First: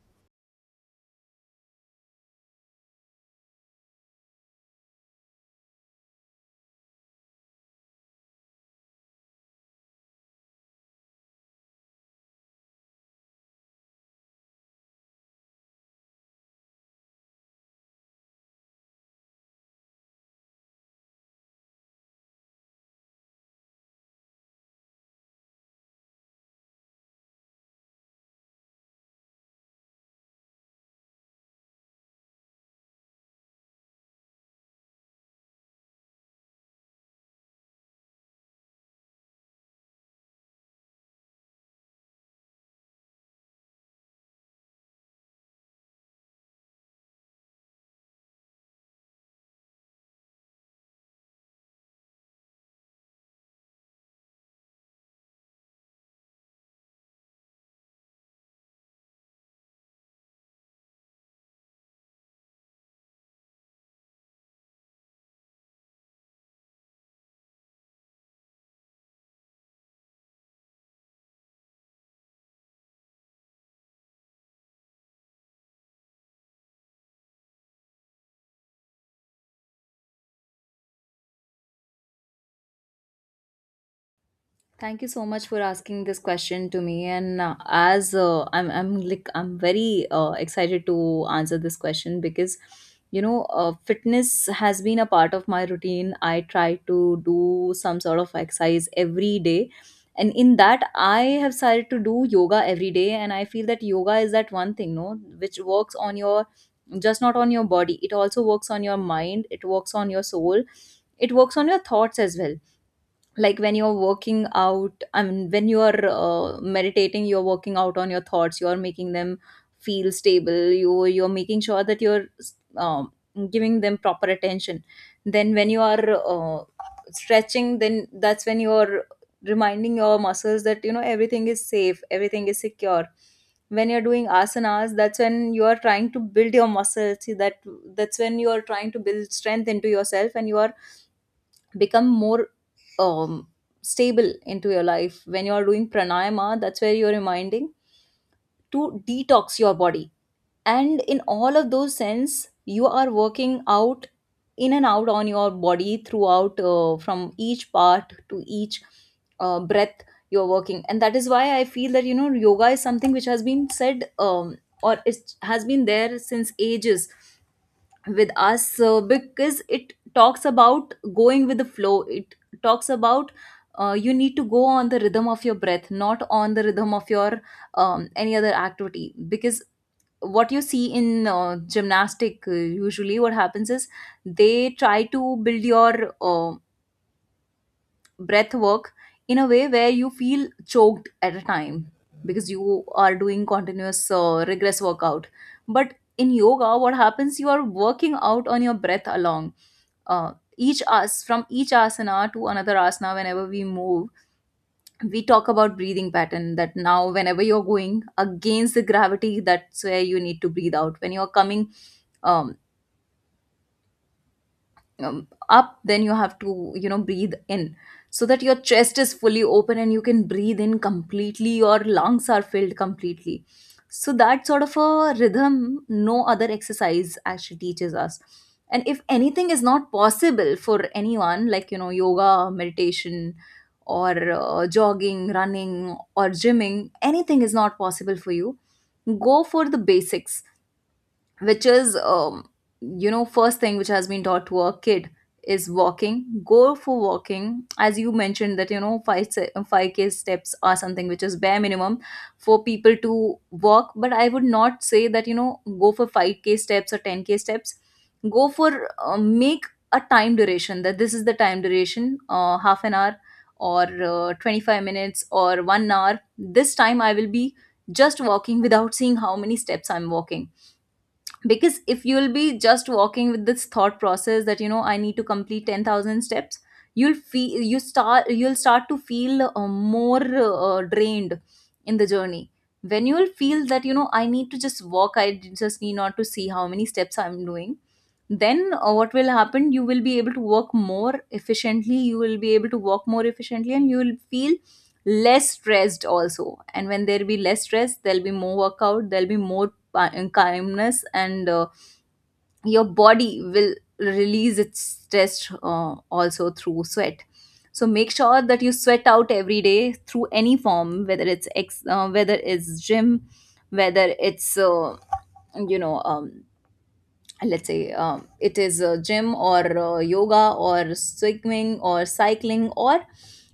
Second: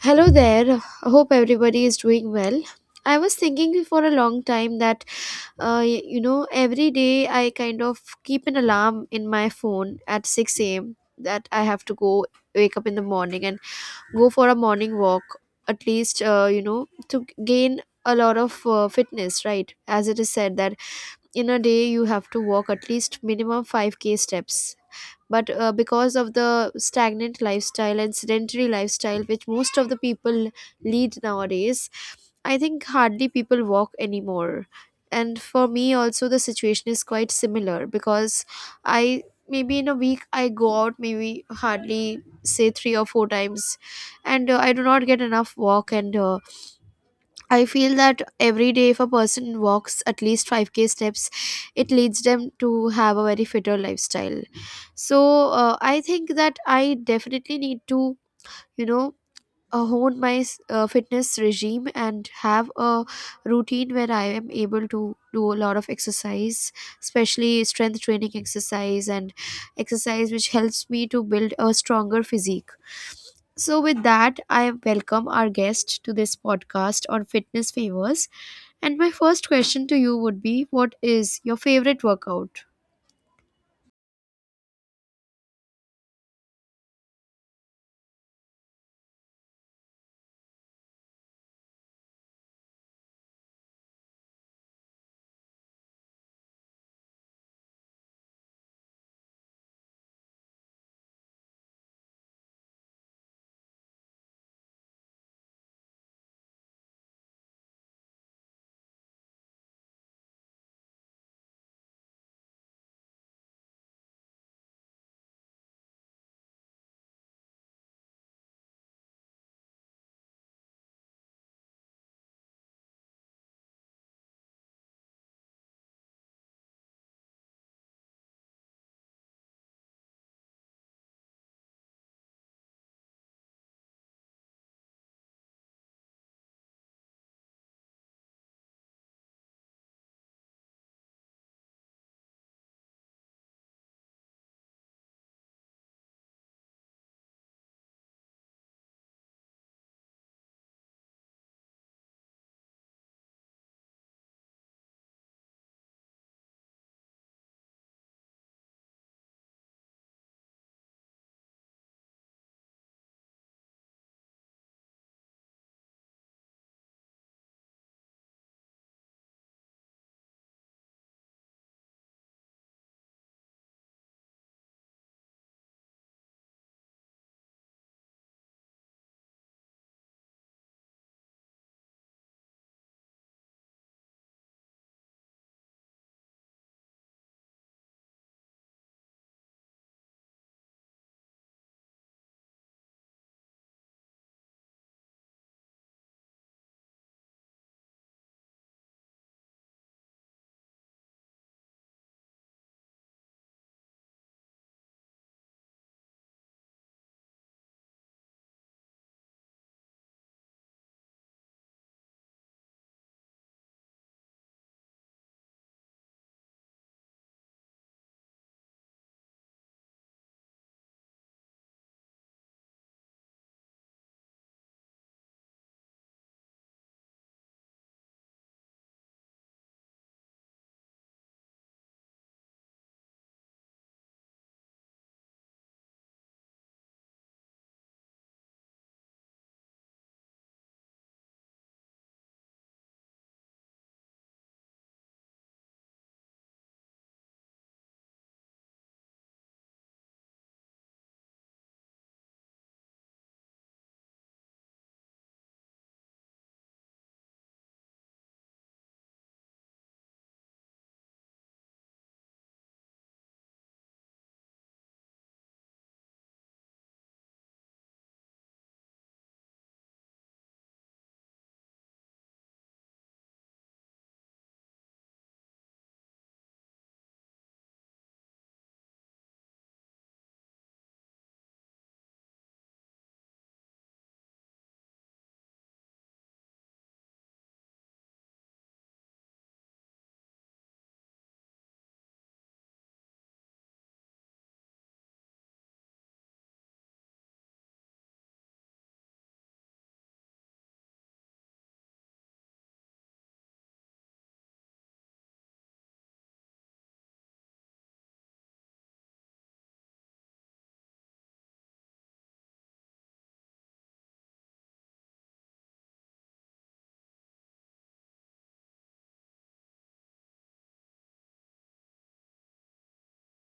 Hello there. I hope everybody is doing well. I was thinking for a long time that, uh, y- you know, every day I kind of keep an alarm in my phone at 6 a.m. that I have to go wake up in the morning and go for a morning walk, at least, to gain a lot of fitness, right? As it is said that in a day you have to walk at least minimum 5k steps, but because of the stagnant lifestyle and sedentary lifestyle which most of the people lead nowadays, I think hardly people walk anymore. And for me also the situation is quite similar, because I maybe in a week I go out maybe hardly say three or four times, and I do not get enough walk, and I feel that every day, if a person walks at least 5k steps, it leads them to have a very fitter lifestyle. So, I think that I definitely need to, you know, hone my fitness regime and have a routine where I am able to do a lot of exercise, especially strength training exercise and exercise which helps me to build a stronger physique. So, with that, I welcome our guest to this podcast on fitness favors. And my first question to you would be, what is your favorite workout? Thank you so much for asking this question to me. And as I'm like, I'm very Excited to answer this question because, fitness has been a part of my routine. I try to do some sort of exercise every day, and in that, I have started to do yoga every day. And I feel that yoga is that one thing, no, which works on your just not on your body. It also works on your mind. It works on your soul. It works on your thoughts as well, like when you're working out, I mean when you're meditating, you're working out on your thoughts, you're making them feel stable, you're making sure that you're um, giving them proper attention. Then when you are stretching, then that's when you're reminding your muscles that you know everything is safe, everything is secure. When you're doing asanas, that's when you are trying to build your muscles. See, that that's when you are trying to build strength into yourself and you are become more, um, stable into your life. When you are doing pranayama, that's where you're reminding to detox your body, and in all of those sense you are working out in and out on your body throughout, from each part to each breath you're working. And that is why I feel that you know yoga is something which has been said, or it has been there since ages with us, because it talks about going with the flow. It talks about, you need to go on the rhythm of your breath, not on the rhythm of your, any other activity. Because what you see in gymnastic, usually what happens is they try to build your breath work in a way where you feel choked at a time, because you are doing continuous regress workout. But in yoga what happens, you are working out on your breath along, each as from each asana to another asana. Whenever we move, we talk about breathing pattern, that now whenever you're going against the gravity, that's where you need to breathe out. When you're coming um, up, then you have to, you know, breathe in, so that your chest is fully open and you can breathe in completely, your lungs are filled completely. So that sort of a rhythm no other exercise actually teaches us. And if anything is not possible for anyone, like you know yoga, meditation, or jogging, running, or gymming, anything is not possible for you, go for the basics, which is, you know, first thing which has been taught to a kid is walking. Go for walking, as you mentioned that you know 5k steps are something which is bare minimum for people to walk. But I would not say that you know go for 5k steps or 10k steps. Go for, make a time duration, that this is the time duration, half an hour or 25 minutes or 1 hour, this time I will be just walking without seeing how many steps I'm walking. Because if you'll be just walking with this thought process that you know I need to complete 10,000 steps, you'll feel, you start, you'll start to feel more drained in the journey. When you'll feel that you know I need to just walk, I just need not to see how many steps I'm doing, then what will happen, you will be able to work more efficiently, you will be able to walk more efficiently, and you will feel less stressed also. And when there'll be less stress, there'll be more workout, there'll be more calmness, and your body will release its stress, also through sweat. So make sure that you sweat out every day through any form, whether it's whether it's gym, whether it's, you know, let's say, it is a gym or yoga or swimming or cycling or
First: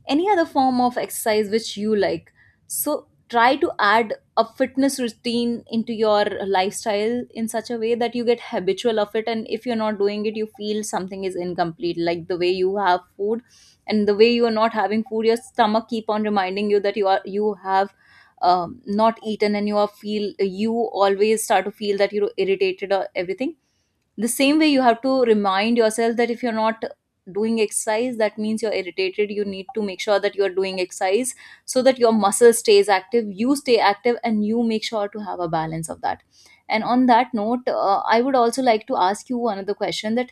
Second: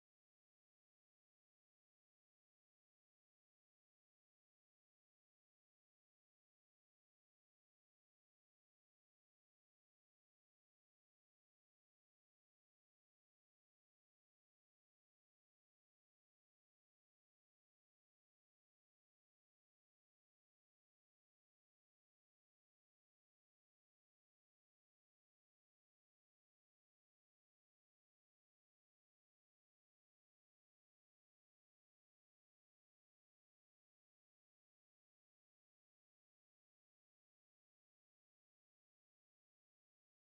any other form of exercise which you like. So try to add a fitness routine into your lifestyle in such a way that you get habitual of it, and if you're not doing it you feel something is incomplete, like the way you have food, and the way you are not having food your stomach keep on reminding you that you are, you have, not eaten, and you are feel, you always start to feel that you're irritated or everything. The same way you have to remind yourself that if you're not doing exercise, that means you're irritated, you need to make sure that you're doing exercise, so that your muscle stays active, you stay active, and you make sure to have a balance of that. And on that note, I would also like to ask you another question, that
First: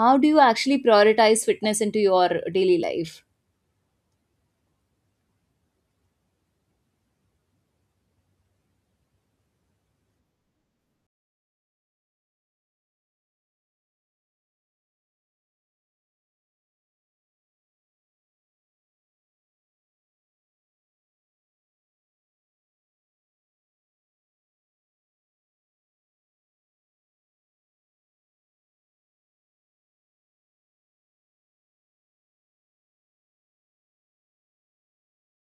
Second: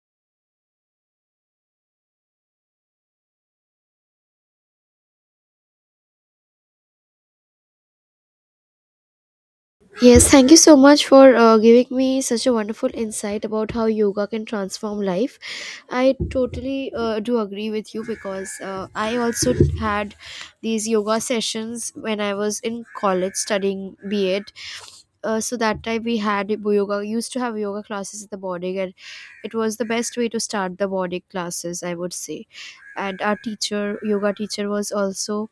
how do you actually prioritize fitness into your daily life? Yes, thank you so much for giving me such a wonderful insight about how yoga can transform life. I totally do agree with you, because I also had these yoga sessions when I was in college studying B.Ed. So that time we had yoga, used to have yoga classes in the morning, and it was the best way to start the morning classes, I would say. And our teacher, yoga teacher, was also,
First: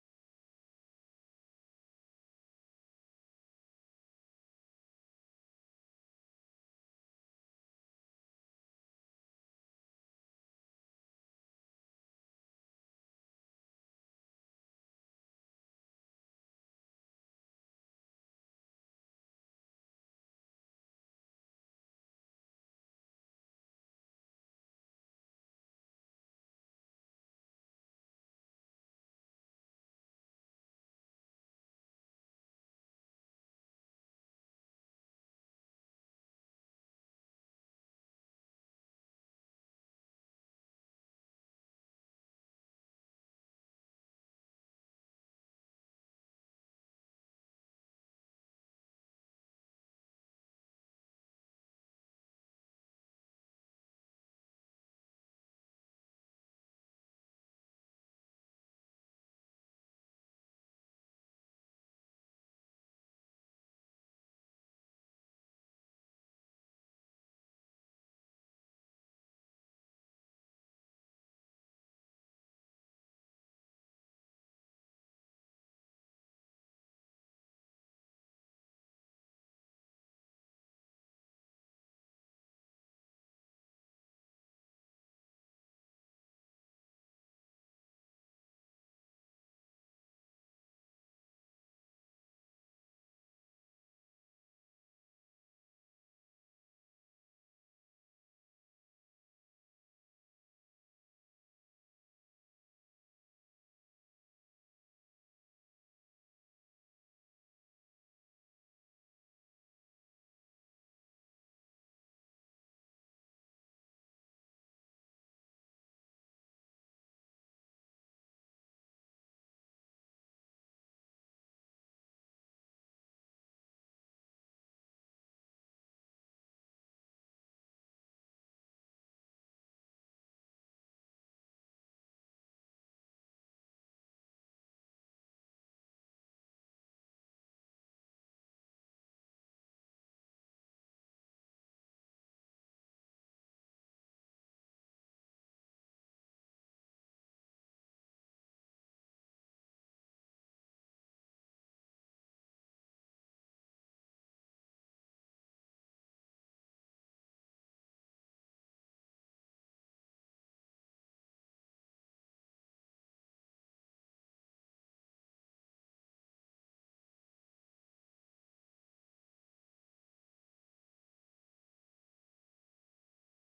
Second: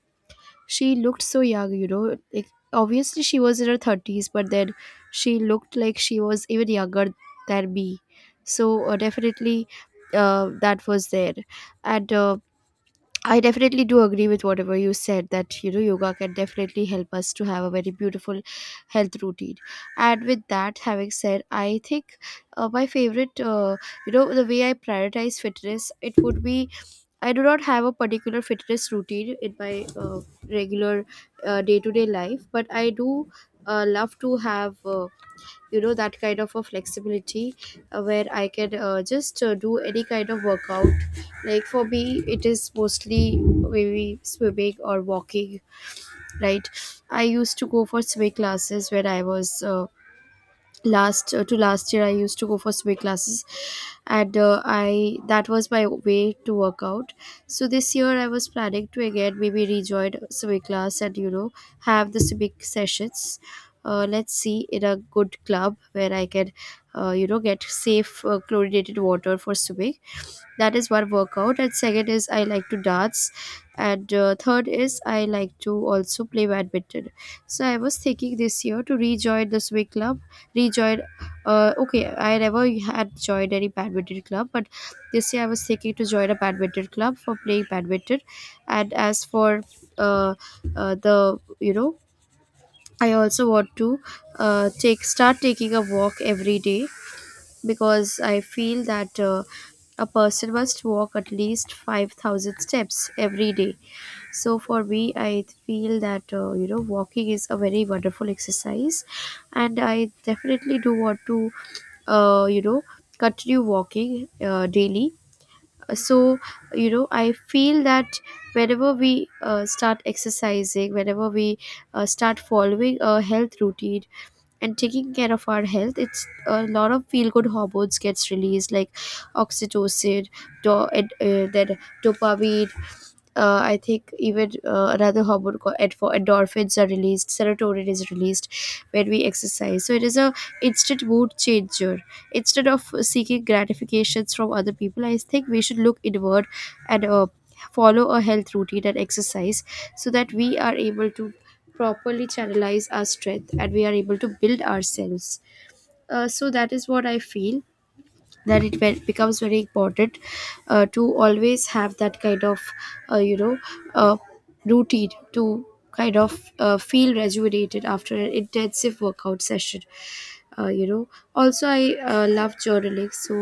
she looked so young, you know, like obviously she was in her 30s, but then she looked like she was even younger than me. So definitely that was there. And I definitely do agree with whatever you said, that you know yoga can definitely help us to have a very beautiful health routine. And with that having said, I think my favorite you know, the way I prioritize fitness, it would be, I do not have a particular fitness routine in my regular day to day life, but I do love to have, you know, that kind of a flexibility where I can, just do any kind of workout. Like for me, it is mostly maybe swimming or walking. Right, I used to go for swimming classes when I was, last to last year I used to go for swing classes, and I that was my way to work out. So this year I was planning to again maybe rejoin swing class and you know have the swimming sessions, let's see in a good club where I can, you know, get safe chlorinated water for swimming. That is one workout, and second is I like to dance, and third is I like to also play badminton. So I was thinking this year to rejoin the swing club, rejoin, okay, I never had joined any badminton club, but this year I was thinking to join a badminton club for playing badminton. And as for uh, the you know I also want to take start taking a walk every day, because I feel that a person must walk at least 5,000 steps every day. So for me, I feel that, you know, walking is a very wonderful exercise, and I definitely do want to, uh, you know continue walking daily. So you know I feel that whenever we start exercising, whenever we start following a health routine and taking care of our health, it's a lot of feel good hormones gets released, like oxytocin, and, then dopamine, I think even another hormone called endorphins are released, serotonin is released when we exercise. So it is a instant mood changer. Instead of seeking gratifications from other people, I think we should look inward and follow a health routine and exercise, so that we are able to properly channelize our strength and we are able to build ourselves. So that is what I feel, that it becomes very important to always have that kind of uh, you know uh, routine to kind of feel rejuvenated after an intensive workout session. You know also I love journaling, so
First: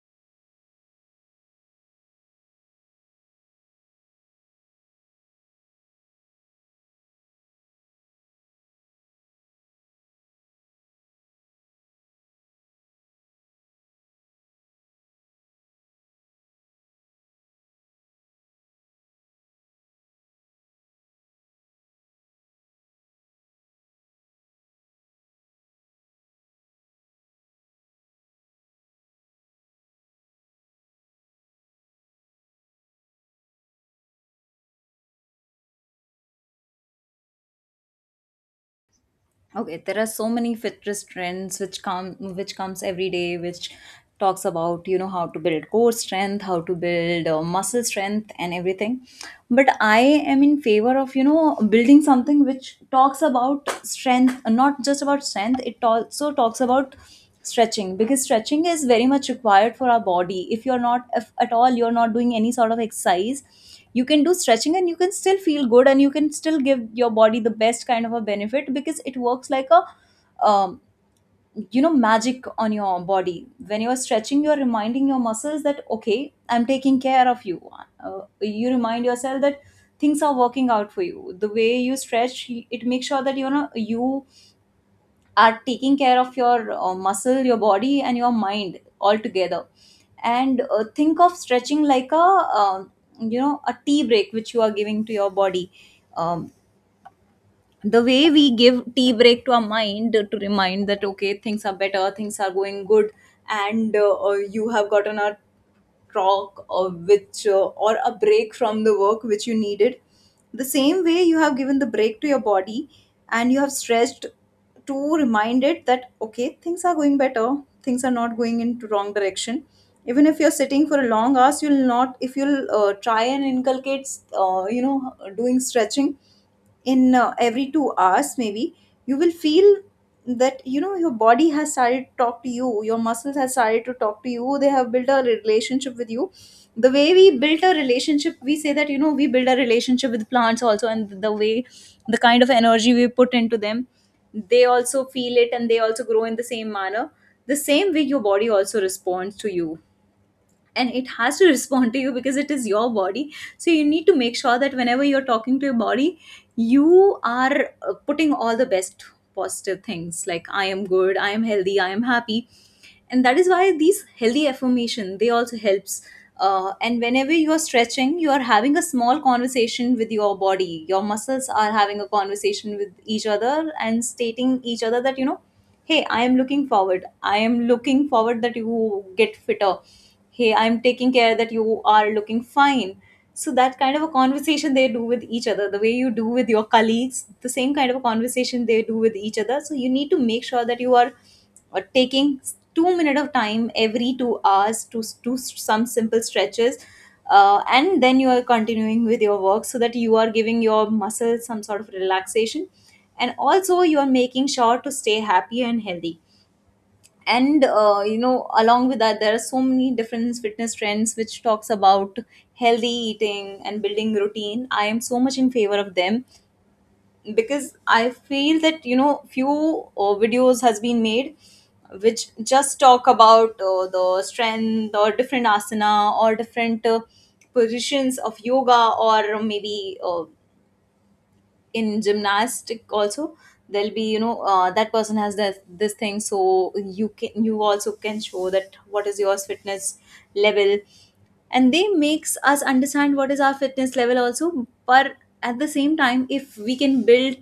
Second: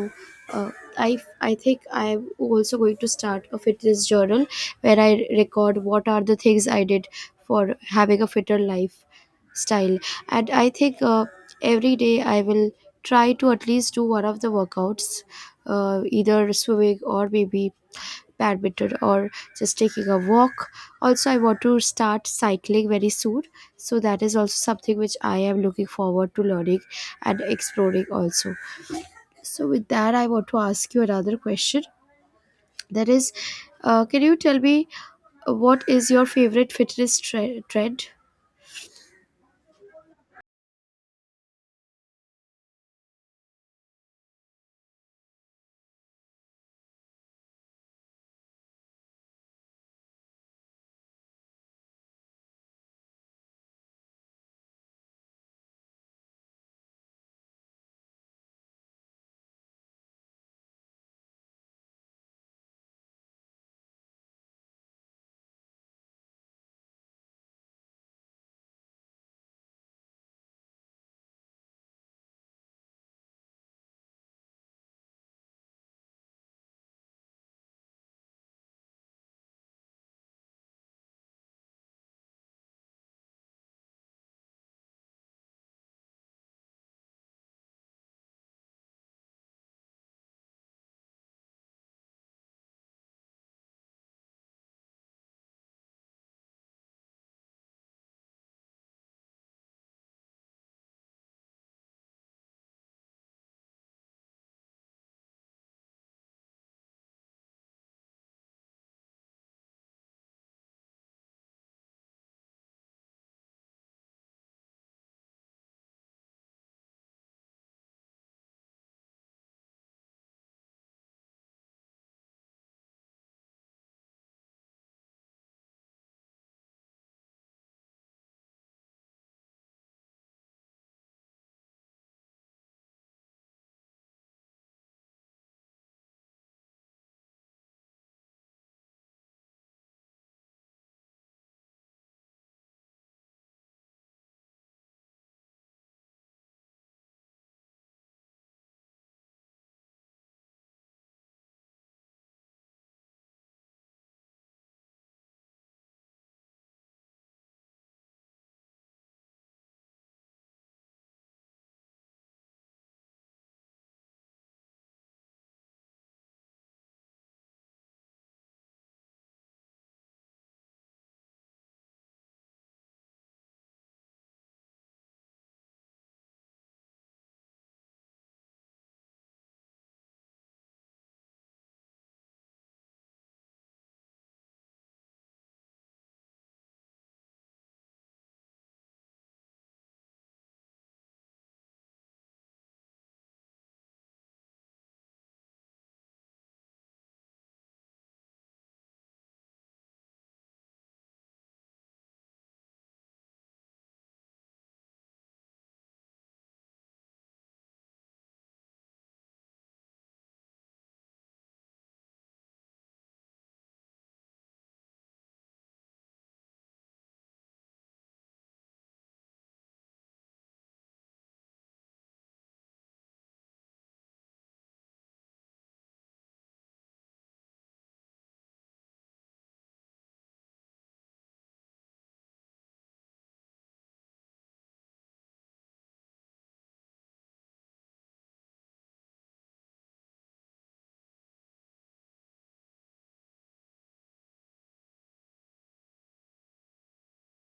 uh, I think I'm also going to start a fitness journal where I record what are the things I did for having a fitter lifestyle. And I think, every day I will try to at least do one of the workouts, either swimming or maybe badminton or just taking a walk. Also, I want to start cycling very soon. So, that is also something which I am looking forward to learning and exploring also. So, with that, I want to ask you another question. That is, can you tell me what is your favorite fitness trend? Okay, there are so many fitness trends which come, which comes every day, which talks about you know how to build core strength, how to build muscle strength and everything. But I am in favor of you know building something which talks about strength, not just about strength, it also talks about stretching. Because stretching is very much required for our body. If you're not, if at all you're not doing any sort of exercise, you can do stretching and you can still feel good and you can still give your body the best kind of a benefit, because it works like a, um, you know, magic on your body. When you're stretching, you're reminding your muscles that okay I'm taking care of you. Uh, you remind yourself that things are working out for you. The way you stretch, it makes sure that you know you are taking care of your muscle, your body, and your mind altogether. And think of stretching like a um, you know, a tea break which you are giving to your body. um, the way we give tea break to our mind to remind that okay things are better, things are going good, and you have gotten a talk or which or a break from the work which you needed, the same way you have given the break to your body, and you have stretched to remind it that okay things are going better, things are not going into wrong direction. Even if you're sitting for a long hours, you'll not, if you'll try and inculcate, you know doing stretching in every 2 hours maybe, you will feel that you know your body has started to talk to you, your muscles have started to talk to you, they have built a relationship with you. The way we built a relationship, we say that you know we build a relationship with plants also, and the way the kind of energy we put into them, they also feel it and they also grow in the same manner. The same way your body also responds to you, and it has to respond to you because it is your body. So you need to make sure that whenever you're talking to your body, you are putting all the best positive things, like I am good, I am healthy, I am happy. And that is why these healthy affirmation they also helps. Uh, and whenever you are stretching, you are having a small conversation with your body, your muscles are having a conversation with each other and stating each other that you know, hey I am looking forward, I am looking forward that you get fitter, hey I am taking care that you are looking fine. So that kind of a conversation they do with each other, the way you do with your colleagues, the same kind of a conversation they do with each other. So you need to make sure that you are taking 2 minute of time every 2 hours to do some simple stretches, and then you are continuing with your work, so that you are giving your muscles some sort of relaxation, and also you are making sure to stay happy and healthy. And you know along with that there are so many different fitness trends which talks about healthy eating and building routine. I am so much in favor of them, because I feel that you know few videos has been made which just talk about the strength or different asana or different positions of yoga, or maybe in gymnastic also there'll be you know that person has this this thing, so you can, you also can show that what is yours fitness level. And they makes us understand what is our fitness level also. But at the same time, if we can build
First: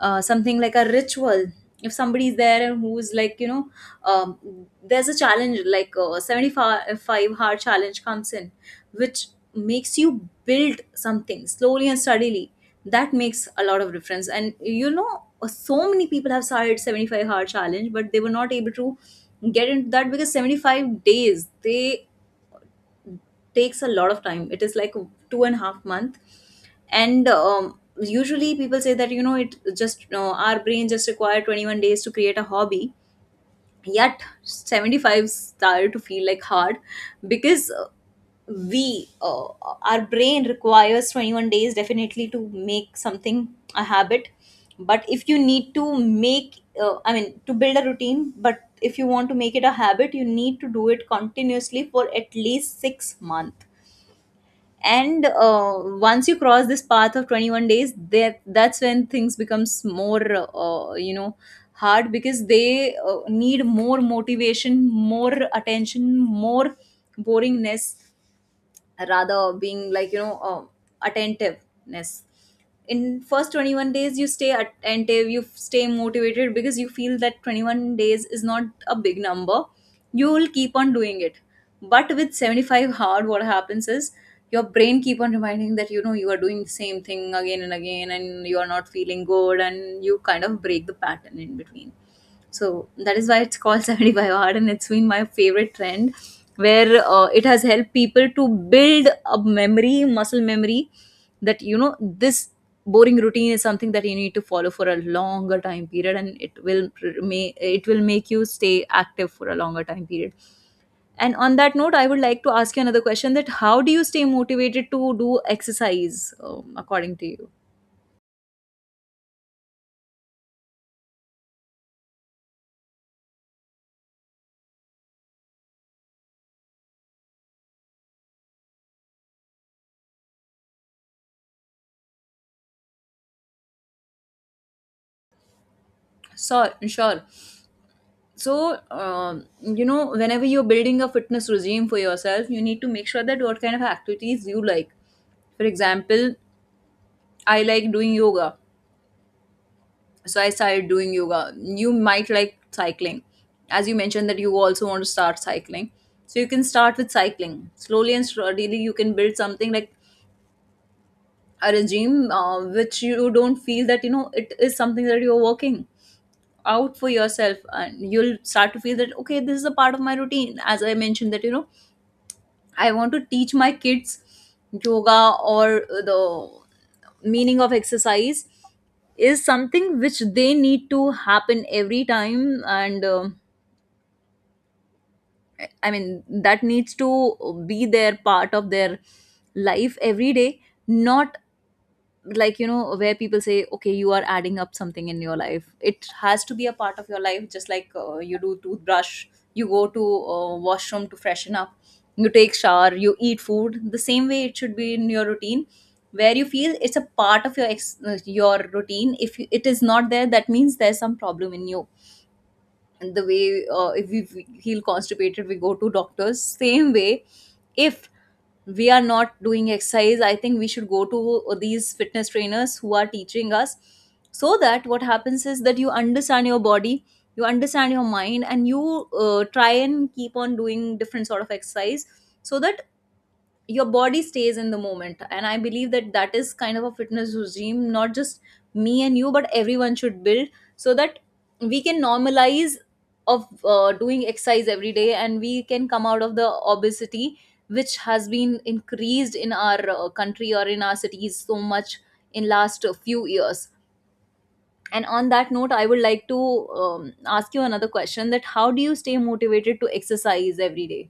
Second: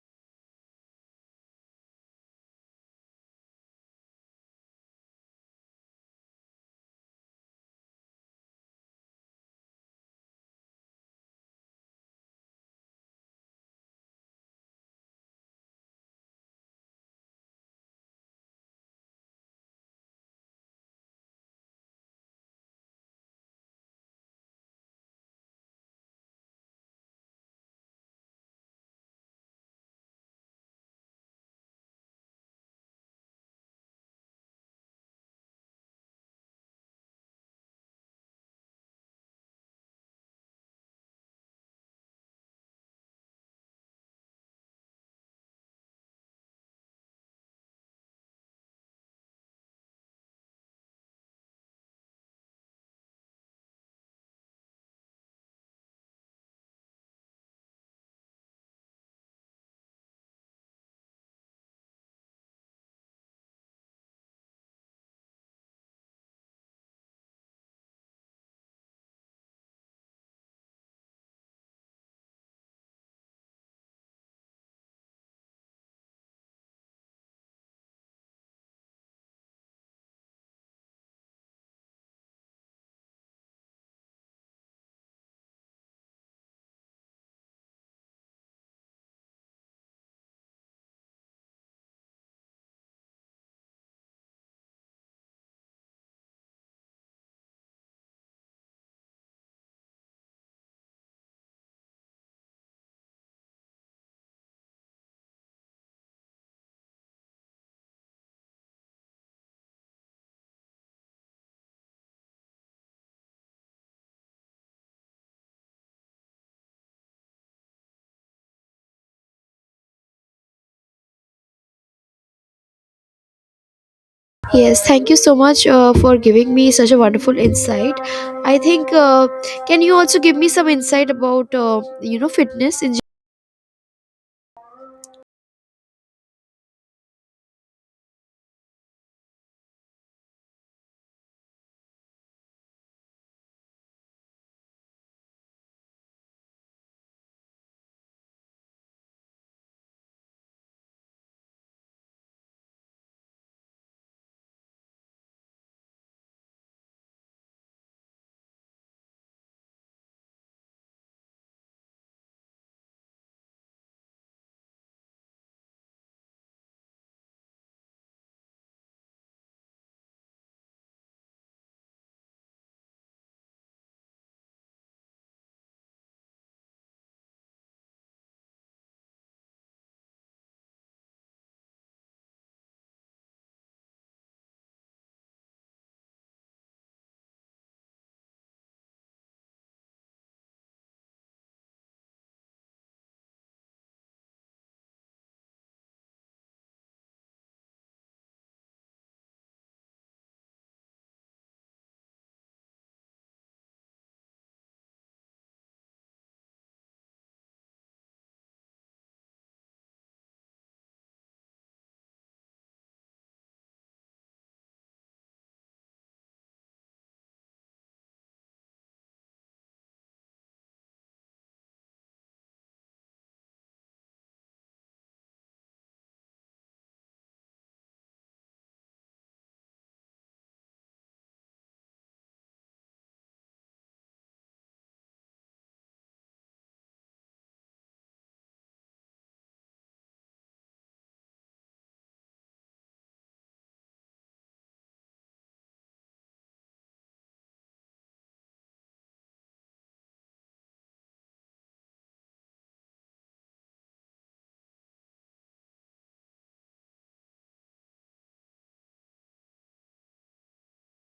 something like a ritual, If somebody is there and who's like, um, there's a challenge like 75 hard challenge comes in, which makes you build something slowly and steadily. That makes a lot of difference. And so many people have started 75-hour challenge, but they were not able to get into that because 75 days, they takes a lot of time. It is like 2.5 months. And usually people say that it just our brain just require 21 days to create a hobby. Yet 75 started to feel like hard because we our brain requires 21 days definitely to make something a habit. But if you need to make I mean to build a routine, but if you want to make it a habit, you need to do it continuously for at least 6 months. And once you cross this path of 21 days, there that's when things becomes more hard, because they need more motivation, more attention, more boringness, rather being like, attentiveness. In first 21 days you stay attentive, you stay motivated, because you feel that 21 days is not a big number, you will keep on doing it. But with 75 hard what happens is, your brain keep on reminding that you are doing the same thing again and again and you are not feeling good, and you kind of break the pattern in between. So that is why it's called 75 hard, and it's been my favorite trend, where it has helped people to build a memory, muscle memory, that this boring routine is something that you need to follow for a longer time period, and it will may it will make you stay active for a longer time period. And on that note, I would like to ask you another question, that how do you stay motivated to do exercise, according to you? Yes, thank you so much for giving me such a wonderful insight. I think, can you also give me some insight about, you know, fitness in gen-? So sure. So whenever you're building a fitness regime for yourself, you need to make sure that what kind of activities you like. For example, I like doing yoga, so I started doing yoga. You might like cycling, as you mentioned that you also want to start cycling. So you can start with cycling slowly and steadily, you can build something like a regime which you don't feel that it is something that you're working out for yourself, and you'll start to feel that okay, this is a part of my routine. As I mentioned that I want to teach my kids yoga, or the meaning of exercise is something which they need to happen every time. And I mean that needs to be their part of their life every day. Not like where people say okay, you are adding up something in your life, it has to be a part of your life, just like you do toothbrush, you go to washroom to freshen up, you take shower, you eat food. The same way it should be in your routine, where you feel it's a part of your your routine. If it is not there, that means there's some problem in you. And the way if we feel constipated, we go to doctors, same way, if we are not doing exercise, I think we should go to these fitness trainers who are teaching us. So that what happens is that you understand your body, you understand your mind, and you try and keep on doing different sort of exercise, so that your body stays in the moment. And I believe that that is kind of a fitness regime, not just me and you, but everyone should build. So that we can normalize of doing exercise every day, and we can come out of the obesity, which has been increased in our country or in our cities so much, in last few years. And on that note, I would like to ask you another question, that how do you stay motivated to exercise every day?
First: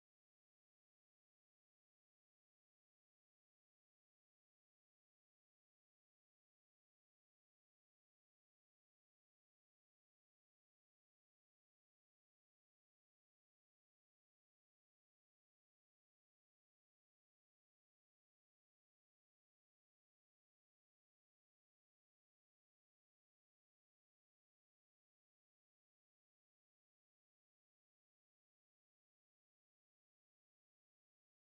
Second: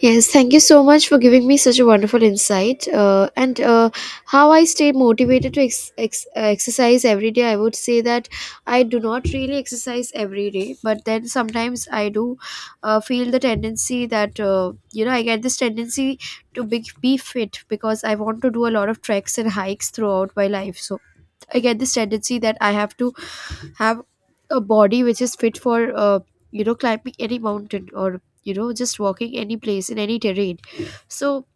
Yes, thank you so much for giving me such a wonderful insight, and how I stay motivated to exercise every day. I would say that I do not really exercise every day, but then sometimes I do feel the tendency that, you know, I get this tendency to be fit, because I want to do a lot of treks and hikes throughout my life. So I get this tendency that I have to have a body which is fit for, you know, climbing any mountain or you know just walking any place in any terrain. So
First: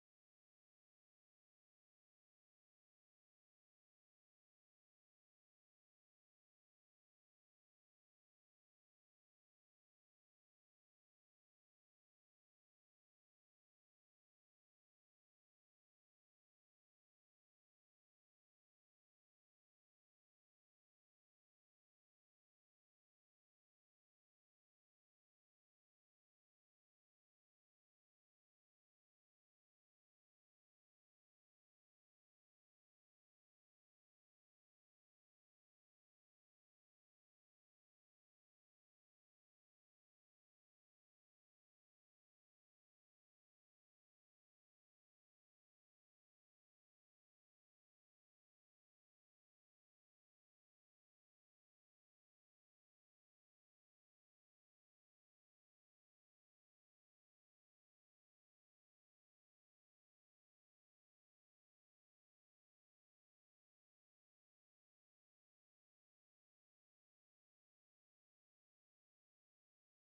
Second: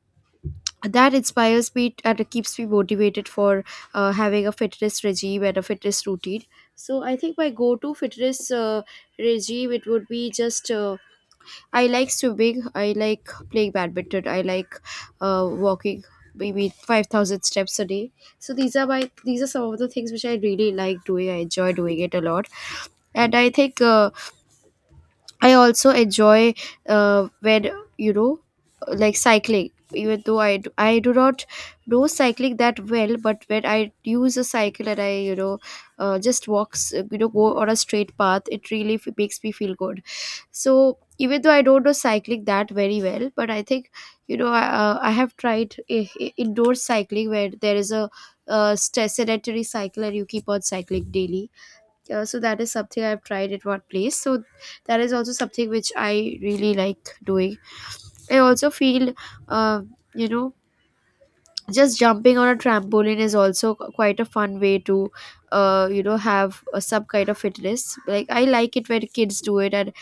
that inspires me, and it keeps me motivated for having a fitness regime and a fitness routine. So I think my go-to fitness regime, it would be just, I like swimming. I like playing badminton. I like walking maybe 5,000 steps a day. So these are my, these are some of the things which I really like doing. I enjoy doing it a lot, and I think, I also enjoy, when you know, like cycling, even though I do not know cycling that well, but when I use a cycle and I, you know, just walks, you know, go on a straight path, it really makes me feel good. So even though I don't know cycling that very well, but I think, you know, I have tried indoor cycling, where there is a sedentary cycle and you keep on cycling daily. So that is something I've tried at one place. So that is also something which I really like doing. I also feel, uh, you know, just jumping on a trampoline is also quite a fun way to, have some kind of fitness. Like I like it when kids do it, and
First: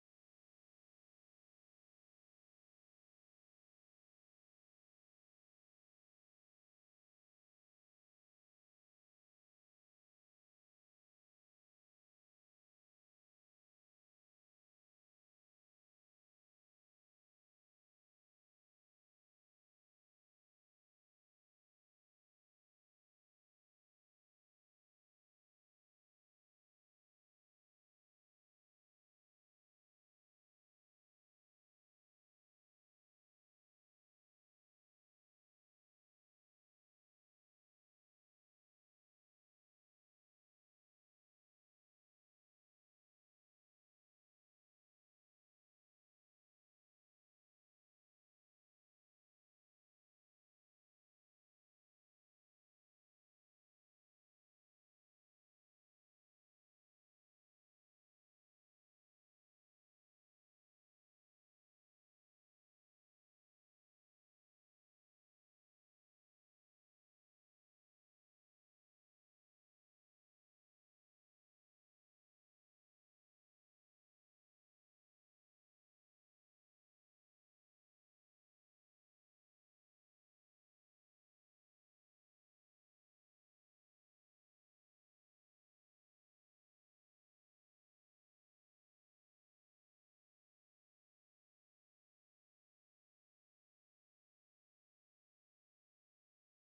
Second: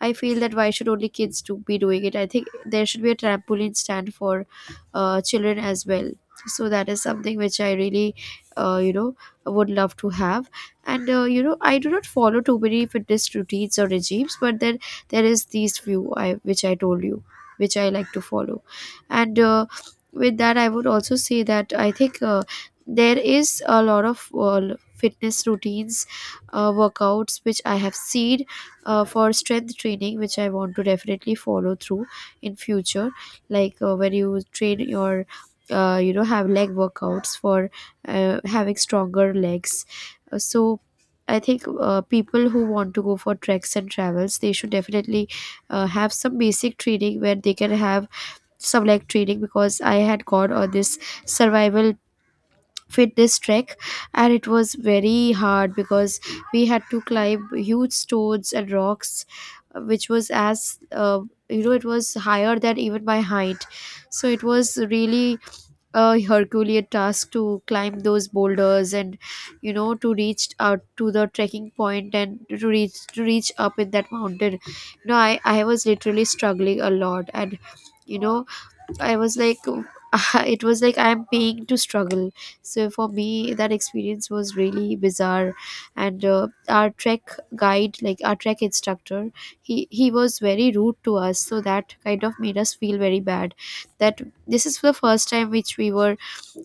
I feel that why should only kids do be doing it? I think there should be a trampoline stand for children as well. So that is something which I really, uh, you know, would love to have. And I do not follow too many fitness routines or regimes, but then there is these few I which I told you, which I like to follow. And with that, I would also say that I think there is a lot of fitness routines, workouts which I have seen for strength training, which I want to definitely follow through in future, like when you train your have leg workouts for having stronger legs. So I think people who want to go for treks and travels, they should definitely have some basic training where they can have some leg training, because I had gone on this survival fit this trek, and it was very hard, because we had to climb huge stones and rocks, which was as, you know, it was higher than even my height. So it was really a herculean task to climb those boulders and you know to reach out to the trekking point and to reach up in that mountain. You know, I was literally struggling a lot and you know I was like, it was like I'm paying to struggle. So for me, that experience was really bizarre. And Our trek guide, like our trek instructor, he was very rude to us. So that kind of made us feel very bad. That this is the first time which we were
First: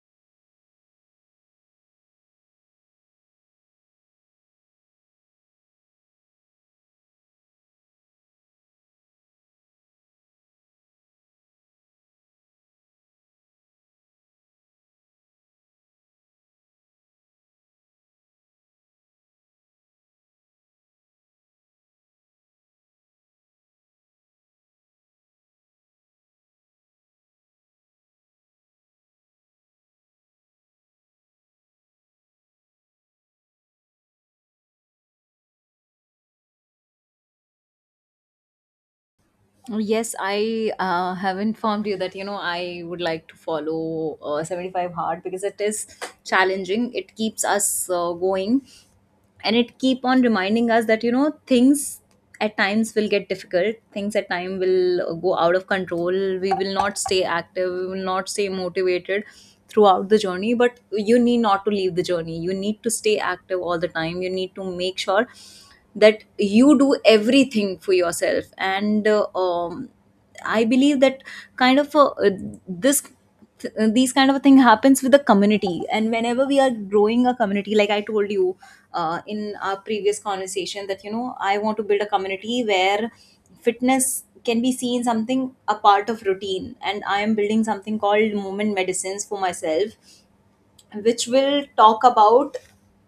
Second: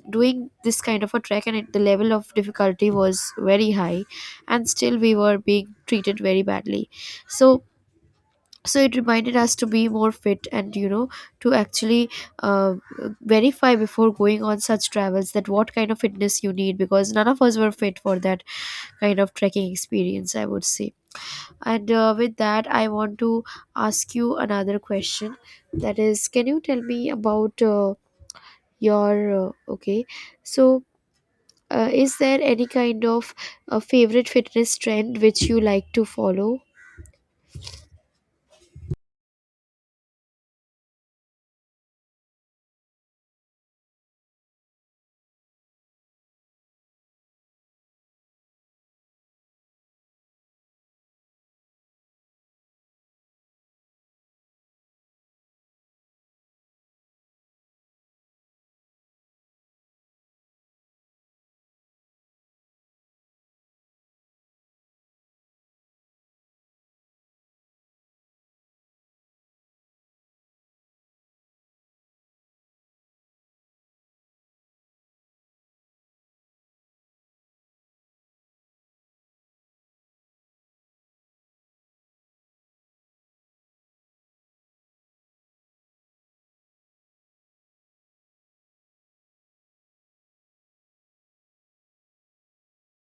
doing this kind of a trek, and the level of difficulty was very high, and still we were being treated very badly. So so it reminded us to be more fit and to actually uh, verify before going on such travels that what kind of fitness you need, because none of us were fit for that kind of trekking experience, I would say. And With that, I want to ask you another question. That is, can you tell me about your okay. So is there any kind of favorite fitness trend which you like to follow? Oh, yes, I have informed you that I would like to follow 75 hard, because it is challenging. It keeps us going, and it keep on reminding us that things at times will get difficult, things at time will go out of control. We will not stay active, we will not stay motivated throughout the journey, but you need not to leave the journey, you need to stay active all the time. You need to make sure that you do everything for yourself. And I believe that kind of this these kind of a thing happens with the community. And whenever we are growing a community, like I told you in our previous conversation, that I want to build a community where fitness can be seen something a part of routine. And I am building something called movement medicines for myself, which will talk about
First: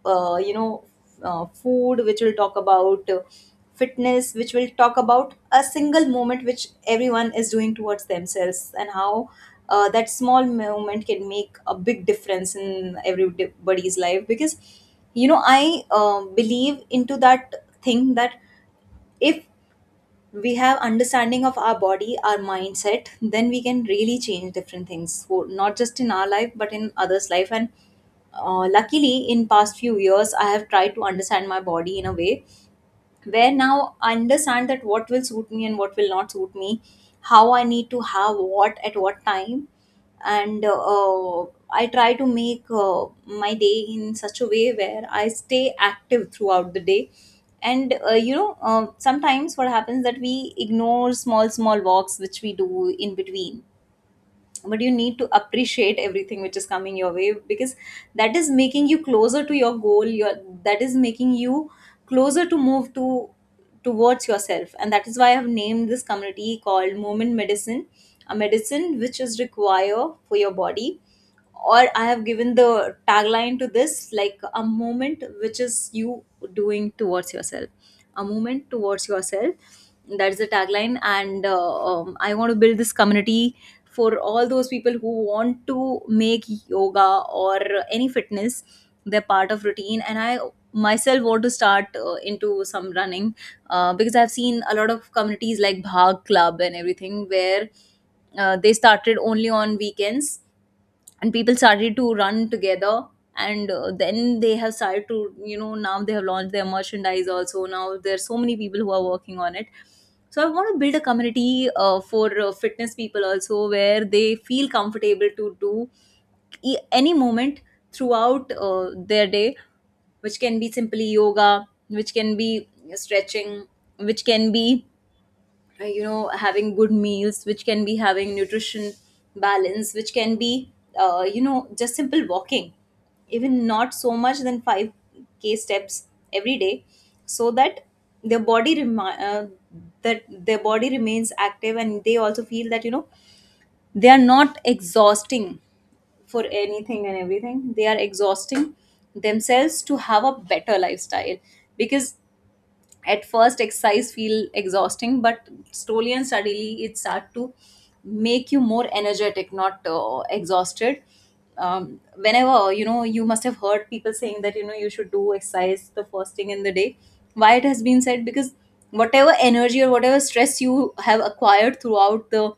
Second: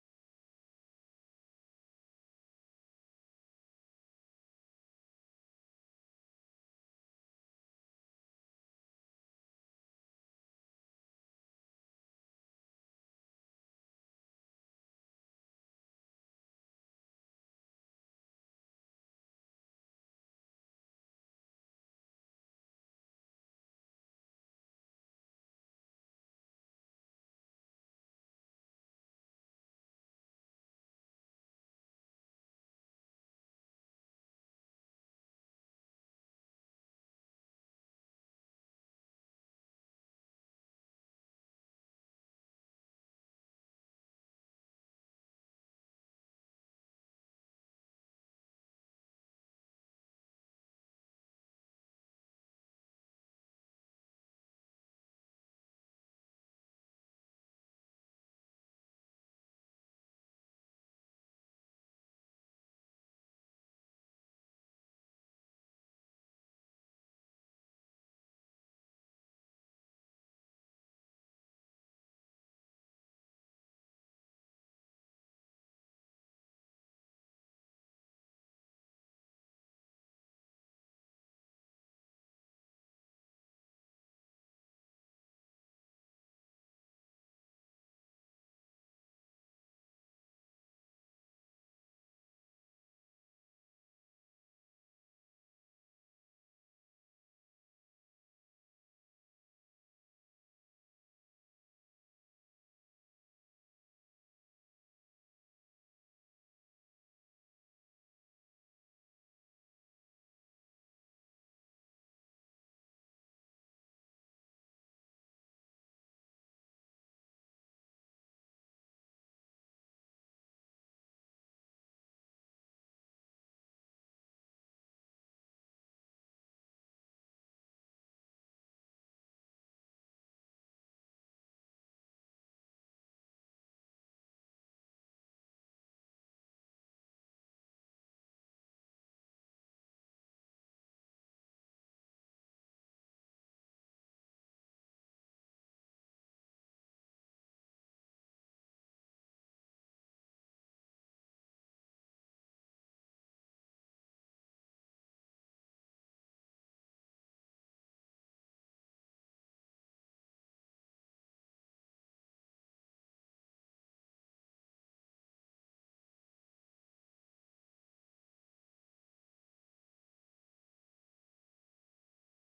uh, you know food, which will talk about fitness, which will talk about a single moment which everyone is doing towards themselves, and how that small moment can make a big difference in everybody's life. Because I believe into that thing, that if we have understanding of our body, our mindset, then we can really change different things, not just in our life but in others life. And luckily in past few years I have tried to understand my body in a way where now I understand that what will suit me and what will not suit me, how I need to have what at what time. And I try to make my day in such a way where I stay active throughout the day. And sometimes what happens that we ignore small, small walks which we do in between, but you need to appreciate everything which is coming your way, because that is making you closer to your goal, your that is making you closer to move to towards yourself. And that is why I have named this community called movement medicine. A medicine which is required for your body. Or I have given the tagline to this, like, a moment which is you doing towards yourself. A moment towards yourself. That's the tagline. And I want to build this community for all those people who want to make yoga or any fitness their part of routine. And I myself want to start into some running, because I've seen a lot of communities like bhag club and everything, where they started only on weekends, and people started to run together. And then they have started to now they have launched their merchandise also. Now there are so many people who are working on it. So I want to build a community for fitness people also, where they feel comfortable to do any moment throughout their day, which can be simply yoga, which can be stretching, which can be having good meals, which can be having nutrition balance, which can be just simple walking, even not so much than 5K steps every day. So that their body that their body remains active, and they also feel that they are not exhausting for anything and everything, they are exhausting themselves to have a better lifestyle. Because at first exercise feel exhausting, but slowly and steadily it start to make you more energetic, not exhausted. Whenever you must have heard people saying that you should do exercise the first thing in the day. Why it has been said? Because whatever energy or whatever stress you have acquired throughout the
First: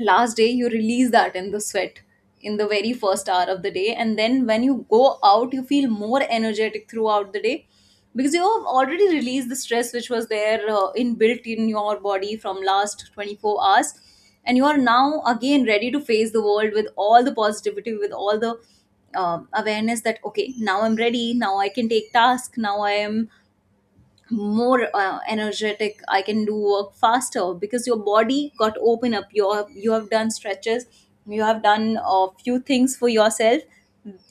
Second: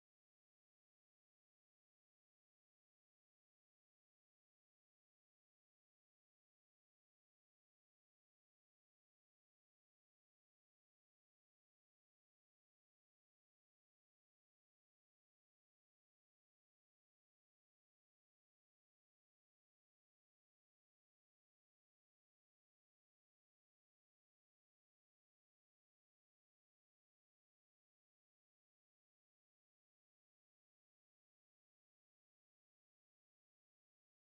last day, you release that in the sweat, in the very first hour of the day. And then when you go out, you feel more energetic throughout the day, because you have already released the stress which was there inbuilt in your body from last 24 hours. And you are now again ready to face the world, with all the positivity, with all the awareness, that okay, now I'm ready, now I can take task, now I am more energetic, I can do work faster, because your body got open up, you have done stretches, you have done a few things for yourself,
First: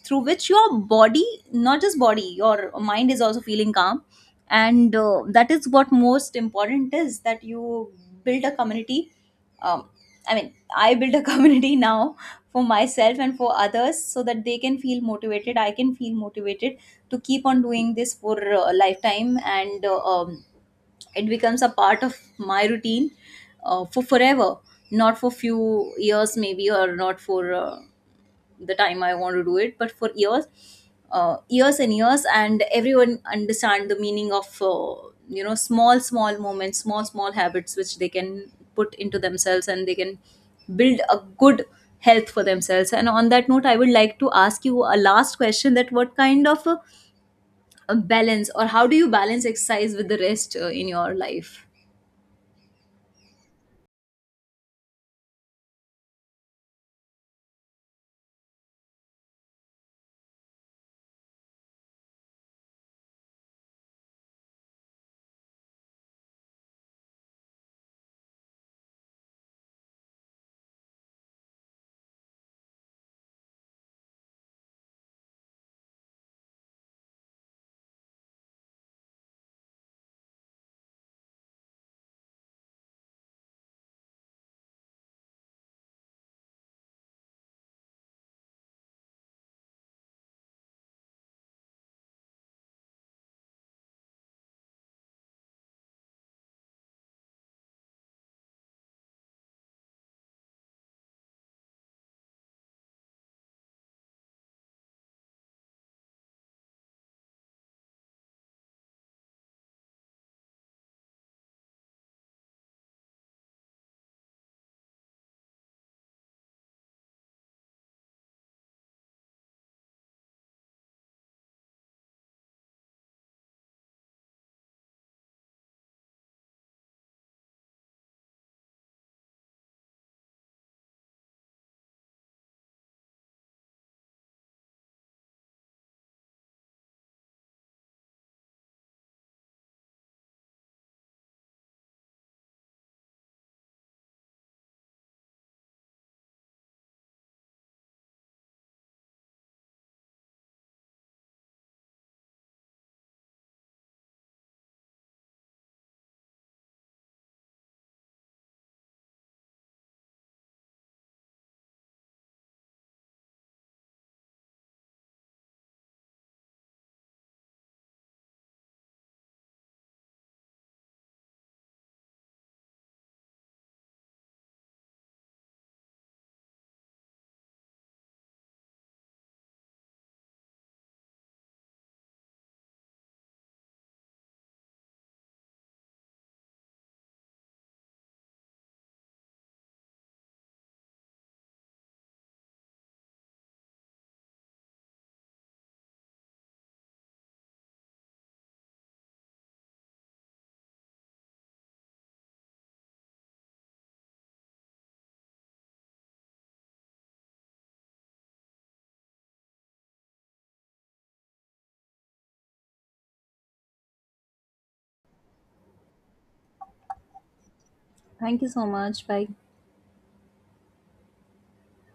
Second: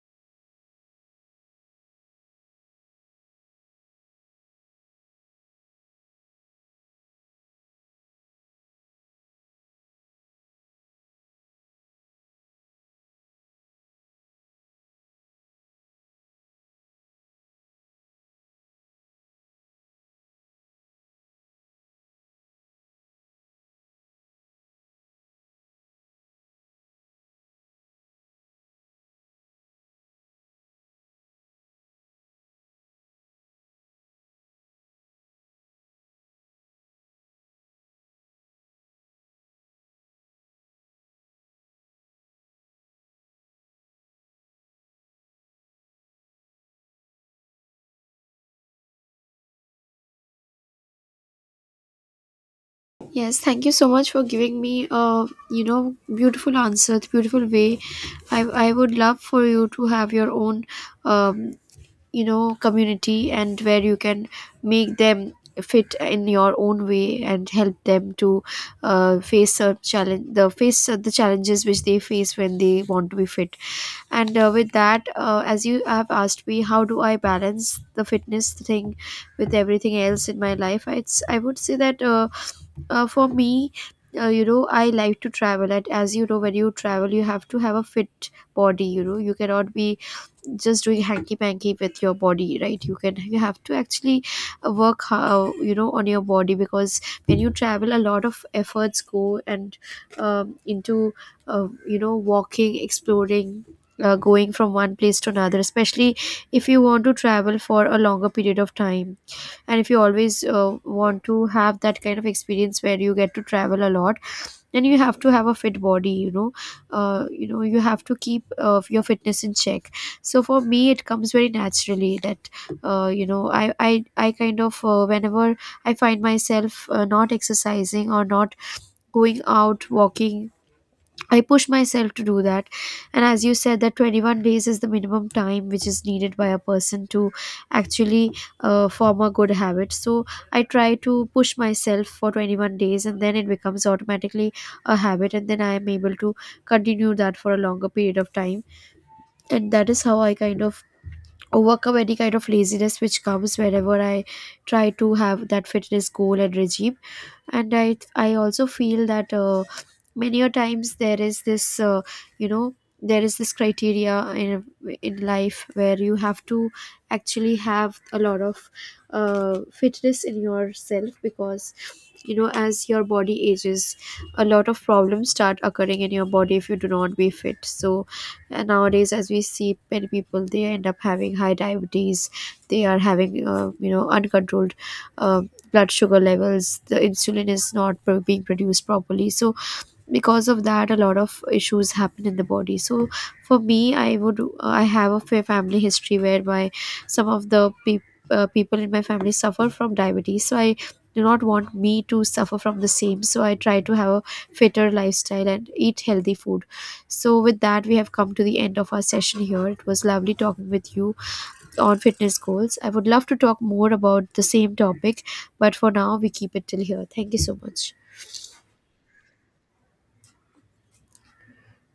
through which your body, not just body, your mind is also feeling calm. And that is what most important is, that you build a community. um, I mean I build a community now for myself and for others, so that they can feel motivated, I can feel motivated to keep on doing this for a lifetime. And it becomes a part of my routine for forever. Not for few years maybe, or not for the time I want to do it, but for years, years and years. And everyone understand the meaning of small small moments, small small habits, which they can put into themselves, and they can build a good health for themselves. And on that note, I would like to ask you a last question, that what kind of balance, or how do you balance exercise with the rest in your life? Yes, thank you so much for giving me a, you know, beautiful answer, the beautiful way. I would love for you to have your own, um, you know, community, and where you can make them fit in your own way and help them to face a challenge, the face the challenges which they face when they want to be fit. And With that, as you have asked me how do I balance the fitness thing with everything else in my life, it's, I would say that, for me, you know, I like to travel, and as you know, when you travel, you have to have a fit body. You know, you cannot be just doing hanky panky with your body, right? You can you have to actually work, how, you know, on your body, because when you travel, a lot of efforts go and, into you know, walking, exploring, going from one place to another, especially if you want to travel for a longer period of time. And if you always want to have that kind of experience where you get to travel a lot, then you have to have a fit body. You know, you know, you have to keep your fitness in check. So for me, it comes very naturally that you know, I kind of whenever I find myself not exercising or not going out walking, I push myself to do that. And as you said, that 21 days is the minimum time which is needed by a person to actually form a good habit. So I try to push myself for 21 days, and then it becomes automatically a habit. And then I am able to continue that for a longer period of time. And that is how I kind of overcome any kind of laziness which comes whenever I try to have that fitness goal and regime. And I also feel that. Many a times, there is this, you know, there is this criteria in in life where you have to actually have a lot of fitness in yourself, because, you know, as your body ages, a lot of problems start occurring in your body if you do not be fit. So nowadays, as we see, many people, they end up having high diabetes. They are having, you know, uncontrolled uh, blood sugar levels. The insulin is not being produced properly. So because of that, a lot of issues happen in the body. So for me, I have a family history whereby some of the peop people in my family suffer from diabetes. So I do not want me to suffer from the same. So I try to have a fitter lifestyle and eat healthy food. So with that, we have come to the end of our session here. It was lovely talking with you on fitness goals. I would love to talk more about the same topic, but for now we keep it till here. Thank you so much. Thank you so much. Bye.